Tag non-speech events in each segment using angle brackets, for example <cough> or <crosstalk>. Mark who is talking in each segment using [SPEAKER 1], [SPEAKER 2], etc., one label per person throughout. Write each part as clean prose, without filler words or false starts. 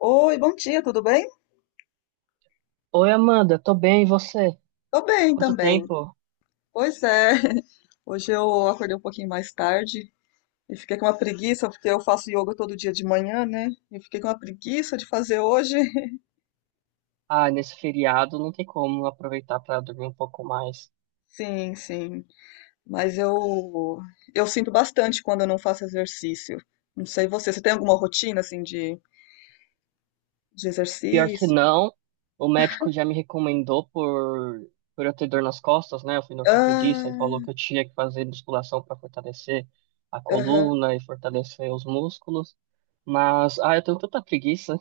[SPEAKER 1] Oi, bom dia, tudo bem?
[SPEAKER 2] Oi, Amanda, tô bem, e você?
[SPEAKER 1] Tô bem
[SPEAKER 2] Quanto
[SPEAKER 1] também.
[SPEAKER 2] tempo?
[SPEAKER 1] Pois é, <laughs> hoje eu acordei um pouquinho mais tarde e fiquei com uma preguiça, porque eu faço yoga todo dia de manhã, né? E fiquei com uma preguiça de fazer hoje. <laughs>
[SPEAKER 2] Ah, nesse feriado não tem como aproveitar pra dormir um pouco mais.
[SPEAKER 1] Sim, sim. Mas eu sinto bastante quando eu não faço exercício. Não sei você, você tem alguma rotina assim de
[SPEAKER 2] Pior que
[SPEAKER 1] exercício?
[SPEAKER 2] não, o médico já me recomendou por eu ter dor nas costas, né? Eu fui no ortopedista e falou
[SPEAKER 1] Ah,
[SPEAKER 2] que eu tinha que fazer musculação pra fortalecer a
[SPEAKER 1] aham.
[SPEAKER 2] coluna e fortalecer os músculos. Mas, eu tenho tanta preguiça.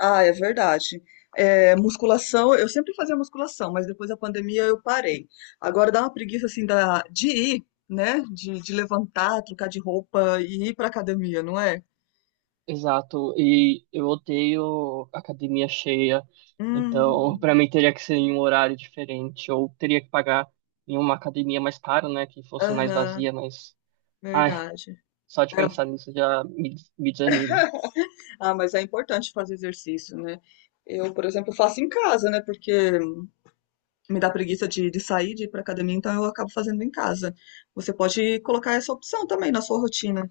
[SPEAKER 1] Ah, é verdade. É, musculação, eu sempre fazia musculação, mas depois da pandemia eu parei. Agora dá uma preguiça assim da, de ir, né? De levantar, trocar de roupa e ir pra academia, não é?
[SPEAKER 2] Exato, e eu odeio academia cheia, então <laughs> para
[SPEAKER 1] Hum,
[SPEAKER 2] mim teria que ser em um horário diferente, ou teria que pagar em uma academia mais cara, né, que fosse mais
[SPEAKER 1] aham,
[SPEAKER 2] vazia, mas, ai,
[SPEAKER 1] verdade.
[SPEAKER 2] só de pensar
[SPEAKER 1] É,
[SPEAKER 2] nisso já me desanimo.
[SPEAKER 1] ah, mas é importante fazer exercício, né? Eu, por exemplo, faço em casa, né? Porque me dá preguiça de sair, de ir pra academia, então eu acabo fazendo em casa. Você pode colocar essa opção também na sua rotina.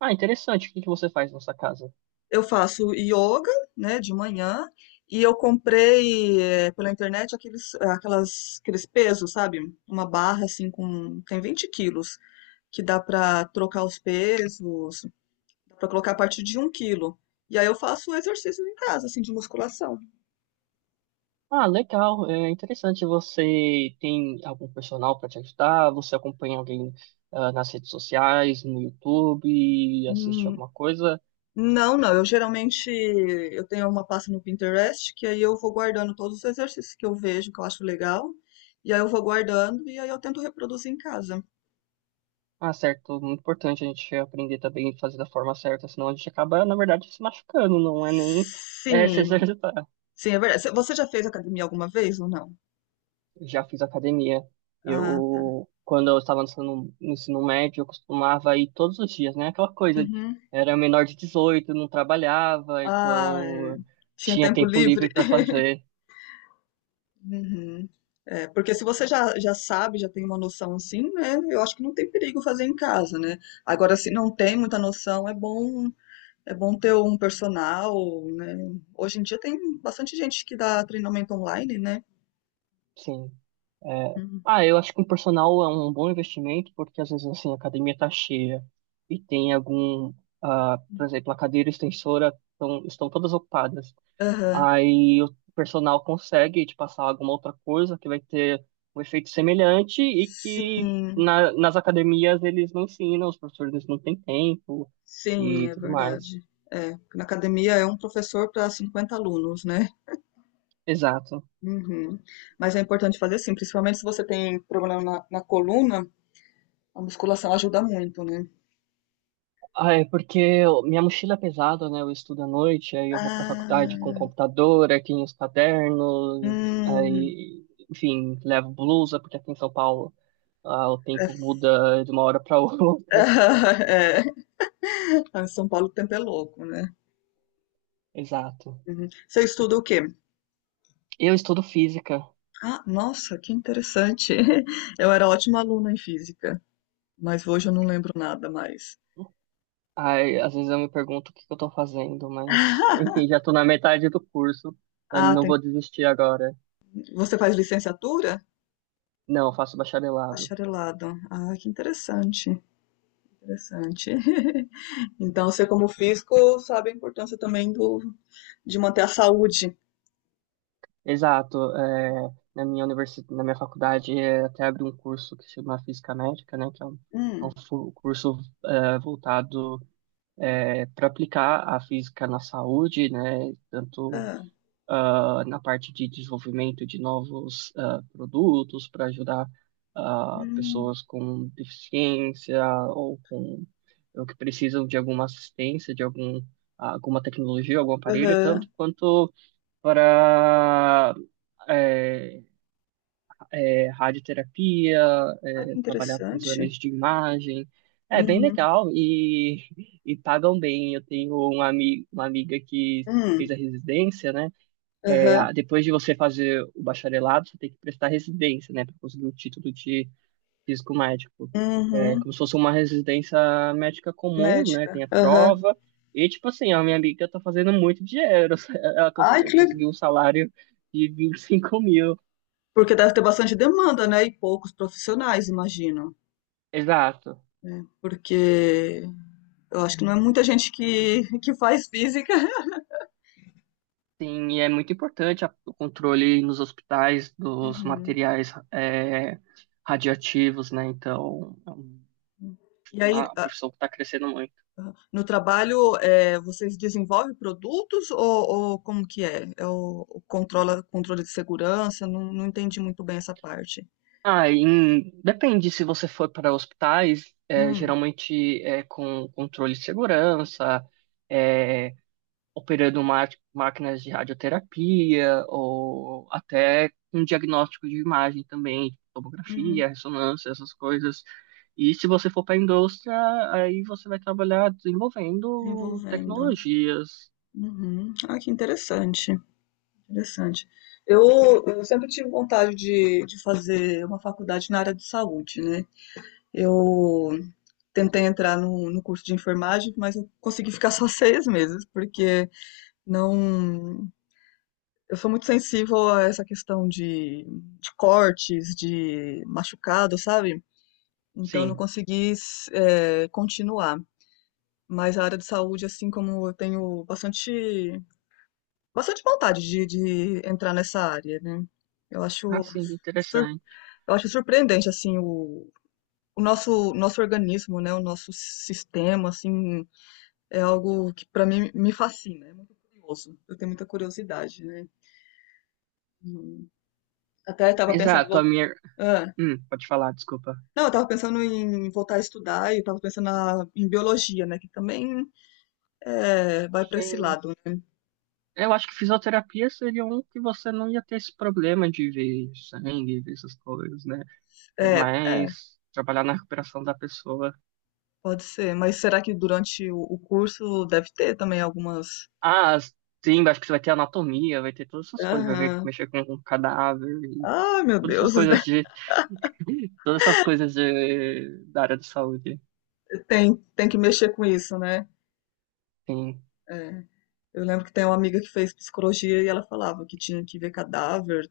[SPEAKER 2] Ah, interessante, o que que você faz na sua casa?
[SPEAKER 1] Eu faço yoga, né, de manhã, e eu comprei pela internet aqueles pesos, sabe? Uma barra assim com, tem 20 quilos, que dá pra trocar os pesos, dá pra colocar a partir de 1 quilo. E aí eu faço exercícios em casa, assim, de musculação.
[SPEAKER 2] Ah, legal, é interessante, você tem algum personal para te ajudar, você acompanha alguém nas redes sociais, no YouTube, assiste
[SPEAKER 1] Hum,
[SPEAKER 2] alguma coisa?
[SPEAKER 1] não, não, eu geralmente, eu tenho uma pasta no Pinterest, que aí eu vou guardando todos os exercícios que eu vejo, que eu acho legal, e aí eu vou guardando, e aí eu tento reproduzir em casa.
[SPEAKER 2] Ah, certo. Muito importante a gente aprender também a fazer da forma certa, senão a gente acaba, na verdade, se machucando, não é nem <laughs> se
[SPEAKER 1] Sim,
[SPEAKER 2] exercitar.
[SPEAKER 1] sim, é verdade. Você já fez academia alguma vez ou não?
[SPEAKER 2] Já fiz academia.
[SPEAKER 1] Ah,
[SPEAKER 2] Eu, quando eu estava no ensino médio, eu costumava ir todos os dias, né? Aquela coisa,
[SPEAKER 1] uhum,
[SPEAKER 2] era menor de 18, não trabalhava,
[SPEAKER 1] ah, é,
[SPEAKER 2] então
[SPEAKER 1] tinha
[SPEAKER 2] tinha
[SPEAKER 1] tempo
[SPEAKER 2] tempo
[SPEAKER 1] livre.
[SPEAKER 2] livre para
[SPEAKER 1] <laughs>
[SPEAKER 2] fazer.
[SPEAKER 1] Uhum. É, porque se você já sabe, já tem uma noção assim, né? Eu acho que não tem perigo fazer em casa, né? Agora, se não tem muita noção, é bom ter um personal, né? Hoje em dia tem bastante gente que dá treinamento online, né?
[SPEAKER 2] Sim.
[SPEAKER 1] Uhum.
[SPEAKER 2] Eu acho que um personal é um bom investimento, porque às vezes assim, a academia tá cheia e tem algum, por exemplo, a cadeira extensora estão todas ocupadas.
[SPEAKER 1] Aham.
[SPEAKER 2] Aí o personal consegue te passar alguma outra coisa que vai ter um efeito semelhante e que
[SPEAKER 1] Sim,
[SPEAKER 2] nas academias eles não ensinam, os professores não têm tempo
[SPEAKER 1] sim,
[SPEAKER 2] e
[SPEAKER 1] é
[SPEAKER 2] tudo mais.
[SPEAKER 1] verdade. É, na academia é um professor para 50 alunos, né?
[SPEAKER 2] Exato.
[SPEAKER 1] Uhum. Mas é importante fazer assim, principalmente se você tem problema na coluna, a musculação ajuda muito, né?
[SPEAKER 2] Ah, é porque minha mochila é pesada, né? Eu estudo à noite, aí eu vou pra faculdade com
[SPEAKER 1] Ah,
[SPEAKER 2] computador, aí tem os cadernos,
[SPEAKER 1] hum,
[SPEAKER 2] aí, enfim, levo blusa, porque aqui em São Paulo, o
[SPEAKER 1] é,
[SPEAKER 2] tempo muda de uma hora pra <laughs> outra.
[SPEAKER 1] <laughs> é. Ah, São Paulo o tempo é louco, né?
[SPEAKER 2] Exato.
[SPEAKER 1] Uhum. Você estuda o quê?
[SPEAKER 2] Eu estudo física,
[SPEAKER 1] Ah, nossa, que interessante. <laughs> Eu era ótima aluna em física, mas hoje eu não lembro nada mais.
[SPEAKER 2] aí às vezes eu me pergunto o que que eu tô fazendo, mas,
[SPEAKER 1] <laughs>
[SPEAKER 2] enfim, já tô na metade do curso, eu
[SPEAKER 1] Ah,
[SPEAKER 2] não vou desistir agora.
[SPEAKER 1] você faz licenciatura?
[SPEAKER 2] Não, eu faço bacharelado.
[SPEAKER 1] Bacharelado. Ah, que interessante, interessante. <laughs> Então, você como físico sabe a importância também do de manter a saúde.
[SPEAKER 2] Exato. Na minha universidade, até abri um curso que se chama Física Médica, né, que é um
[SPEAKER 1] Hum.
[SPEAKER 2] curso voltado para aplicar a física na saúde, né, tanto
[SPEAKER 1] Hã.
[SPEAKER 2] na parte de desenvolvimento de novos produtos para ajudar
[SPEAKER 1] Hum.
[SPEAKER 2] pessoas com deficiência ou com ou que precisam de alguma assistência, de alguma tecnologia, algum aparelho, tanto
[SPEAKER 1] Aham.
[SPEAKER 2] quanto para é, radioterapia,
[SPEAKER 1] Ah, que
[SPEAKER 2] trabalhar com
[SPEAKER 1] interessante.
[SPEAKER 2] exames de imagem. É bem
[SPEAKER 1] Uhum.
[SPEAKER 2] legal e pagam bem. Eu tenho uma amiga que fez a
[SPEAKER 1] Hum.
[SPEAKER 2] residência, né?
[SPEAKER 1] Aham.
[SPEAKER 2] Depois de você fazer o bacharelado, você tem que prestar residência, né? Para conseguir o título de físico médico. É
[SPEAKER 1] Uhum.
[SPEAKER 2] como se fosse uma residência médica comum, né?
[SPEAKER 1] Médica.
[SPEAKER 2] Tem a
[SPEAKER 1] Aham.
[SPEAKER 2] prova. E, tipo assim, a minha amiga tá fazendo muito dinheiro. <laughs> Ela
[SPEAKER 1] Ai, que le
[SPEAKER 2] conseguiu um salário de 25 mil.
[SPEAKER 1] porque deve ter bastante demanda, né, e poucos profissionais, imagino,
[SPEAKER 2] Exato.
[SPEAKER 1] né, porque eu acho que não é muita gente que faz física. <laughs>
[SPEAKER 2] Sim, e é muito importante o controle nos hospitais dos
[SPEAKER 1] Uhum.
[SPEAKER 2] materiais radioativos, né? Então, é
[SPEAKER 1] E aí
[SPEAKER 2] uma profissão que está crescendo muito.
[SPEAKER 1] no trabalho, vocês desenvolvem produtos ou como que é? É o controle de segurança? Não, não entendi muito bem essa parte.
[SPEAKER 2] Ah, depende se você for para hospitais,
[SPEAKER 1] Hum,
[SPEAKER 2] geralmente é com controle de segurança, é, operando máquinas de radioterapia ou até um diagnóstico de imagem também, tipo tomografia,
[SPEAKER 1] uhum,
[SPEAKER 2] ressonância, essas coisas. E se você for para a indústria, aí você vai trabalhar desenvolvendo
[SPEAKER 1] envolvendo.
[SPEAKER 2] tecnologias.
[SPEAKER 1] Uhum. Ah, que interessante, interessante. Eu sempre tive vontade de fazer uma faculdade na área de saúde, né? Eu tentei entrar no curso de enfermagem, mas eu consegui ficar <laughs> só 6 meses, porque não. Eu sou muito sensível a essa questão de cortes, de machucado, sabe? Então eu não
[SPEAKER 2] Sim.
[SPEAKER 1] consegui continuar. Mas a área de saúde, assim como eu tenho bastante, bastante vontade de entrar nessa área, né? Eu
[SPEAKER 2] Ah,
[SPEAKER 1] acho,
[SPEAKER 2] sim,
[SPEAKER 1] sur-
[SPEAKER 2] interessante.
[SPEAKER 1] eu acho surpreendente, assim, o nosso organismo, né? O nosso sistema, assim, é algo que para mim me fascina. É muito curioso. Eu tenho muita curiosidade, né? E Até estava pensando em
[SPEAKER 2] Exato, a
[SPEAKER 1] voltar.
[SPEAKER 2] minha.
[SPEAKER 1] Ah.
[SPEAKER 2] Pode falar, desculpa.
[SPEAKER 1] Não, eu tava pensando em voltar a estudar e eu tava pensando em biologia, né? Que também vai para esse lado, né?
[SPEAKER 2] Eu acho que fisioterapia seria um que você não ia ter esse problema de ver sangue, ver essas coisas, né? É
[SPEAKER 1] É, é,
[SPEAKER 2] mais trabalhar na recuperação da pessoa.
[SPEAKER 1] pode ser. Mas será que durante o curso deve ter também algumas.
[SPEAKER 2] Ah, sim, acho que você vai ter anatomia, vai ter todas essas coisas, vai ver
[SPEAKER 1] Aham.
[SPEAKER 2] mexer com um cadáver e
[SPEAKER 1] Ah, meu
[SPEAKER 2] todas essas
[SPEAKER 1] Deus,
[SPEAKER 2] coisas
[SPEAKER 1] <laughs>
[SPEAKER 2] de <laughs> todas essas coisas de, da área de saúde.
[SPEAKER 1] tem que mexer com isso, né?
[SPEAKER 2] Sim.
[SPEAKER 1] É. Eu lembro que tem uma amiga que fez psicologia e ela falava que tinha que ver cadáver.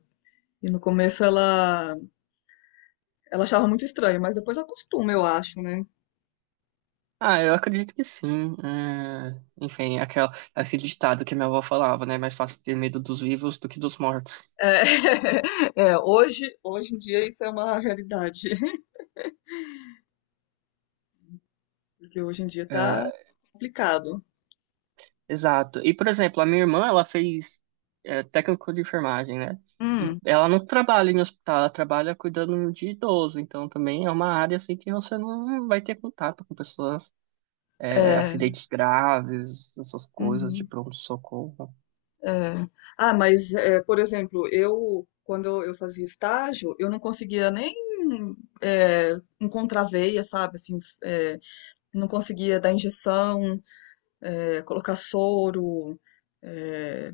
[SPEAKER 1] E no começo ela achava muito estranho, mas depois acostuma, eu acho, né?
[SPEAKER 2] Ah, eu acredito que sim. É, enfim, aquele ditado que minha avó falava, né? Mais fácil ter medo dos vivos do que dos mortos.
[SPEAKER 1] É, <laughs> é, hoje em dia isso é uma realidade, <laughs> porque hoje em dia tá
[SPEAKER 2] É,
[SPEAKER 1] complicado.
[SPEAKER 2] Exato. E, por exemplo, a minha irmã, ela fez técnico de enfermagem, né? E
[SPEAKER 1] Hum,
[SPEAKER 2] ela não trabalha em hospital, ela trabalha cuidando de idoso. Então, também é uma área, assim, que você não vai ter contato com pessoas,
[SPEAKER 1] é,
[SPEAKER 2] acidentes graves, essas coisas de
[SPEAKER 1] uhum,
[SPEAKER 2] pronto-socorro.
[SPEAKER 1] é. Ah, mas, é, por exemplo, eu, quando eu fazia estágio, eu não conseguia nem é, encontrar veia, sabe? Assim, é, não conseguia dar injeção, colocar soro, é,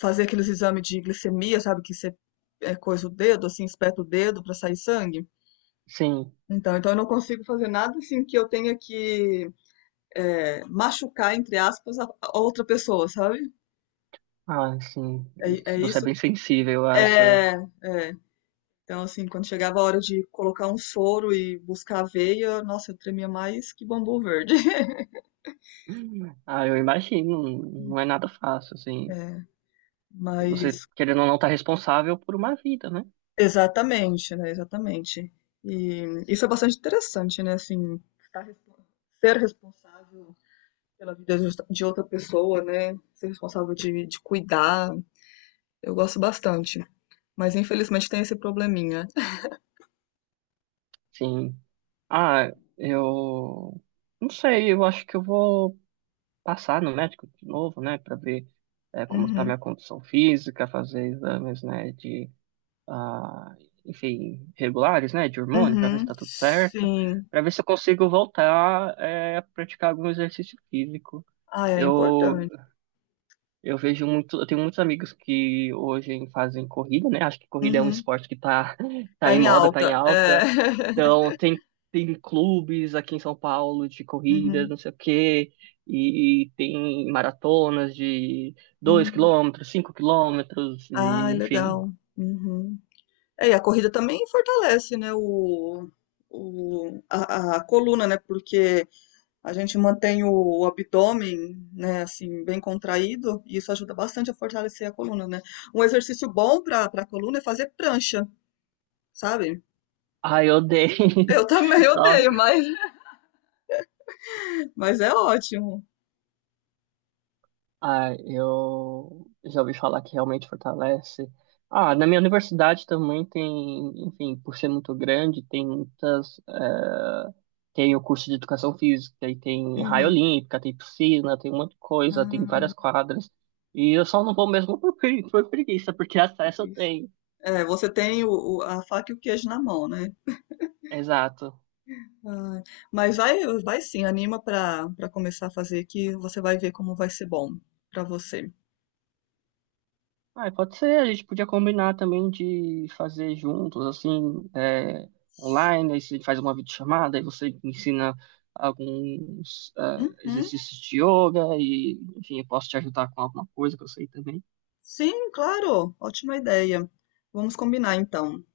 [SPEAKER 1] fazer aqueles exames de glicemia, sabe? Que você coisa o dedo, assim, espeta o dedo para sair sangue.
[SPEAKER 2] Sim.
[SPEAKER 1] Então eu não consigo fazer nada assim que eu tenha que machucar, entre aspas, a outra pessoa, sabe?
[SPEAKER 2] Ah, sim.
[SPEAKER 1] É, é
[SPEAKER 2] Você é
[SPEAKER 1] isso
[SPEAKER 2] bem
[SPEAKER 1] que.
[SPEAKER 2] sensível a essa...
[SPEAKER 1] É, é. Então, assim, quando chegava a hora de colocar um soro e buscar a veia, nossa, eu tremia mais que bambu verde. <laughs>
[SPEAKER 2] Ah, eu imagino. Não é nada fácil, assim.
[SPEAKER 1] É, mas.
[SPEAKER 2] Você, querendo ou não, tá responsável por uma vida, né?
[SPEAKER 1] Exatamente, né? Exatamente. E isso é bastante interessante, né? Assim, ser responsável pela vida de outra pessoa, né? Ser responsável de cuidar. Eu gosto bastante. Mas infelizmente tem esse probleminha.
[SPEAKER 2] Sim. Ah, eu não sei, eu acho que eu vou passar no médico de novo, né, para ver como está
[SPEAKER 1] Uhum.
[SPEAKER 2] minha condição física, fazer exames, né, de, ah, enfim, regulares, né, de hormônio, para ver se
[SPEAKER 1] Uhum.
[SPEAKER 2] está tudo certo,
[SPEAKER 1] Sim.
[SPEAKER 2] para ver se eu consigo voltar a praticar algum exercício físico.
[SPEAKER 1] Ah, é
[SPEAKER 2] Eu
[SPEAKER 1] importante.
[SPEAKER 2] eu vejo muito, eu tenho muitos amigos que hoje fazem corrida, né? Acho que corrida é um
[SPEAKER 1] Uhum.
[SPEAKER 2] esporte que tá, <laughs> tá
[SPEAKER 1] Tá
[SPEAKER 2] em
[SPEAKER 1] em
[SPEAKER 2] moda, tá em
[SPEAKER 1] alta. É.
[SPEAKER 2] alta. Então,
[SPEAKER 1] <laughs>
[SPEAKER 2] tem clubes aqui em São Paulo de corrida não
[SPEAKER 1] Uhum.
[SPEAKER 2] sei o quê, e tem maratonas de dois
[SPEAKER 1] Uhum.
[SPEAKER 2] quilômetros, 5 km,
[SPEAKER 1] Ah, é
[SPEAKER 2] e, enfim.
[SPEAKER 1] legal. Uhum. É, e a corrida também fortalece, né, a coluna, né, porque a gente mantém o abdômen, né, assim, bem contraído, e isso ajuda bastante a fortalecer a coluna, né. Um exercício bom para a coluna é fazer prancha, sabe?
[SPEAKER 2] Ai, eu odeio.
[SPEAKER 1] Eu
[SPEAKER 2] <laughs>
[SPEAKER 1] também odeio,
[SPEAKER 2] Nossa,
[SPEAKER 1] mas é ótimo.
[SPEAKER 2] ah, eu já ouvi falar que realmente fortalece. Ah, na minha universidade também tem, enfim, por ser muito grande, tem muitas. Tem o curso de educação física, e tem raia
[SPEAKER 1] Uhum.
[SPEAKER 2] olímpica, tem piscina, tem um monte de coisa, tem várias
[SPEAKER 1] Ah,
[SPEAKER 2] quadras. E eu só não vou mesmo <laughs> por preguiça, porque acesso
[SPEAKER 1] que é
[SPEAKER 2] eu
[SPEAKER 1] isso?
[SPEAKER 2] tenho.
[SPEAKER 1] É, você tem a faca e o queijo na mão, né?
[SPEAKER 2] Exato.
[SPEAKER 1] Ai, mas vai, vai sim, anima pra para começar a fazer que você vai ver como vai ser bom pra você.
[SPEAKER 2] Ah, pode ser, a gente podia combinar também de fazer juntos, assim, online, aí você faz uma videochamada, aí você me ensina alguns
[SPEAKER 1] Uhum.
[SPEAKER 2] exercícios de yoga e, enfim, eu posso te ajudar com alguma coisa que eu sei também.
[SPEAKER 1] Sim, claro, ótima ideia. Vamos combinar então.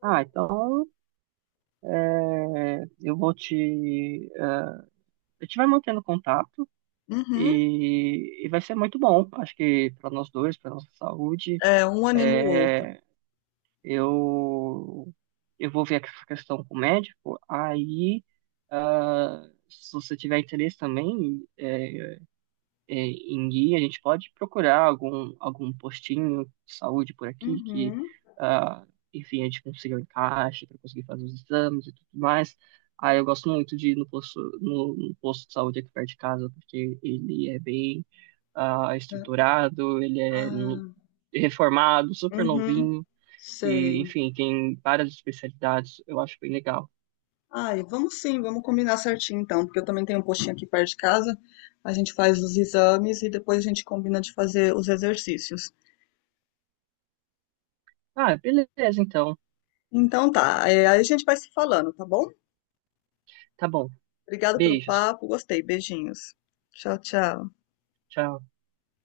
[SPEAKER 2] Ah, então, é, eu vou te... ah, a gente vai mantendo contato
[SPEAKER 1] Uhum.
[SPEAKER 2] e vai ser muito bom, acho que para nós dois, para nossa saúde,
[SPEAKER 1] É, um anima o outro.
[SPEAKER 2] é, eu, eu vou ver essa questão com o médico, aí, se você tiver interesse também em guia, a gente pode procurar algum postinho de saúde por aqui que,
[SPEAKER 1] Uhum.
[SPEAKER 2] ah, enfim, a gente consiga um encaixe para conseguir fazer os exames e tudo mais. Aí eu gosto muito de ir no posto de saúde aqui perto de casa, porque ele é bem
[SPEAKER 1] É.
[SPEAKER 2] estruturado, ele é
[SPEAKER 1] Ah,
[SPEAKER 2] reformado, super
[SPEAKER 1] uhum.
[SPEAKER 2] novinho. E,
[SPEAKER 1] Sei.
[SPEAKER 2] enfim, tem várias especialidades. Eu acho bem legal.
[SPEAKER 1] Ai, vamos sim, vamos combinar certinho então, porque eu também tenho um postinho aqui perto de casa. A gente faz os exames e depois a gente combina de fazer os exercícios.
[SPEAKER 2] Ah, beleza, então.
[SPEAKER 1] Então tá, é, aí a gente vai se falando, tá bom?
[SPEAKER 2] Tá bom.
[SPEAKER 1] Obrigada pelo
[SPEAKER 2] Beijos.
[SPEAKER 1] papo, gostei, beijinhos. Tchau, tchau.
[SPEAKER 2] Tchau.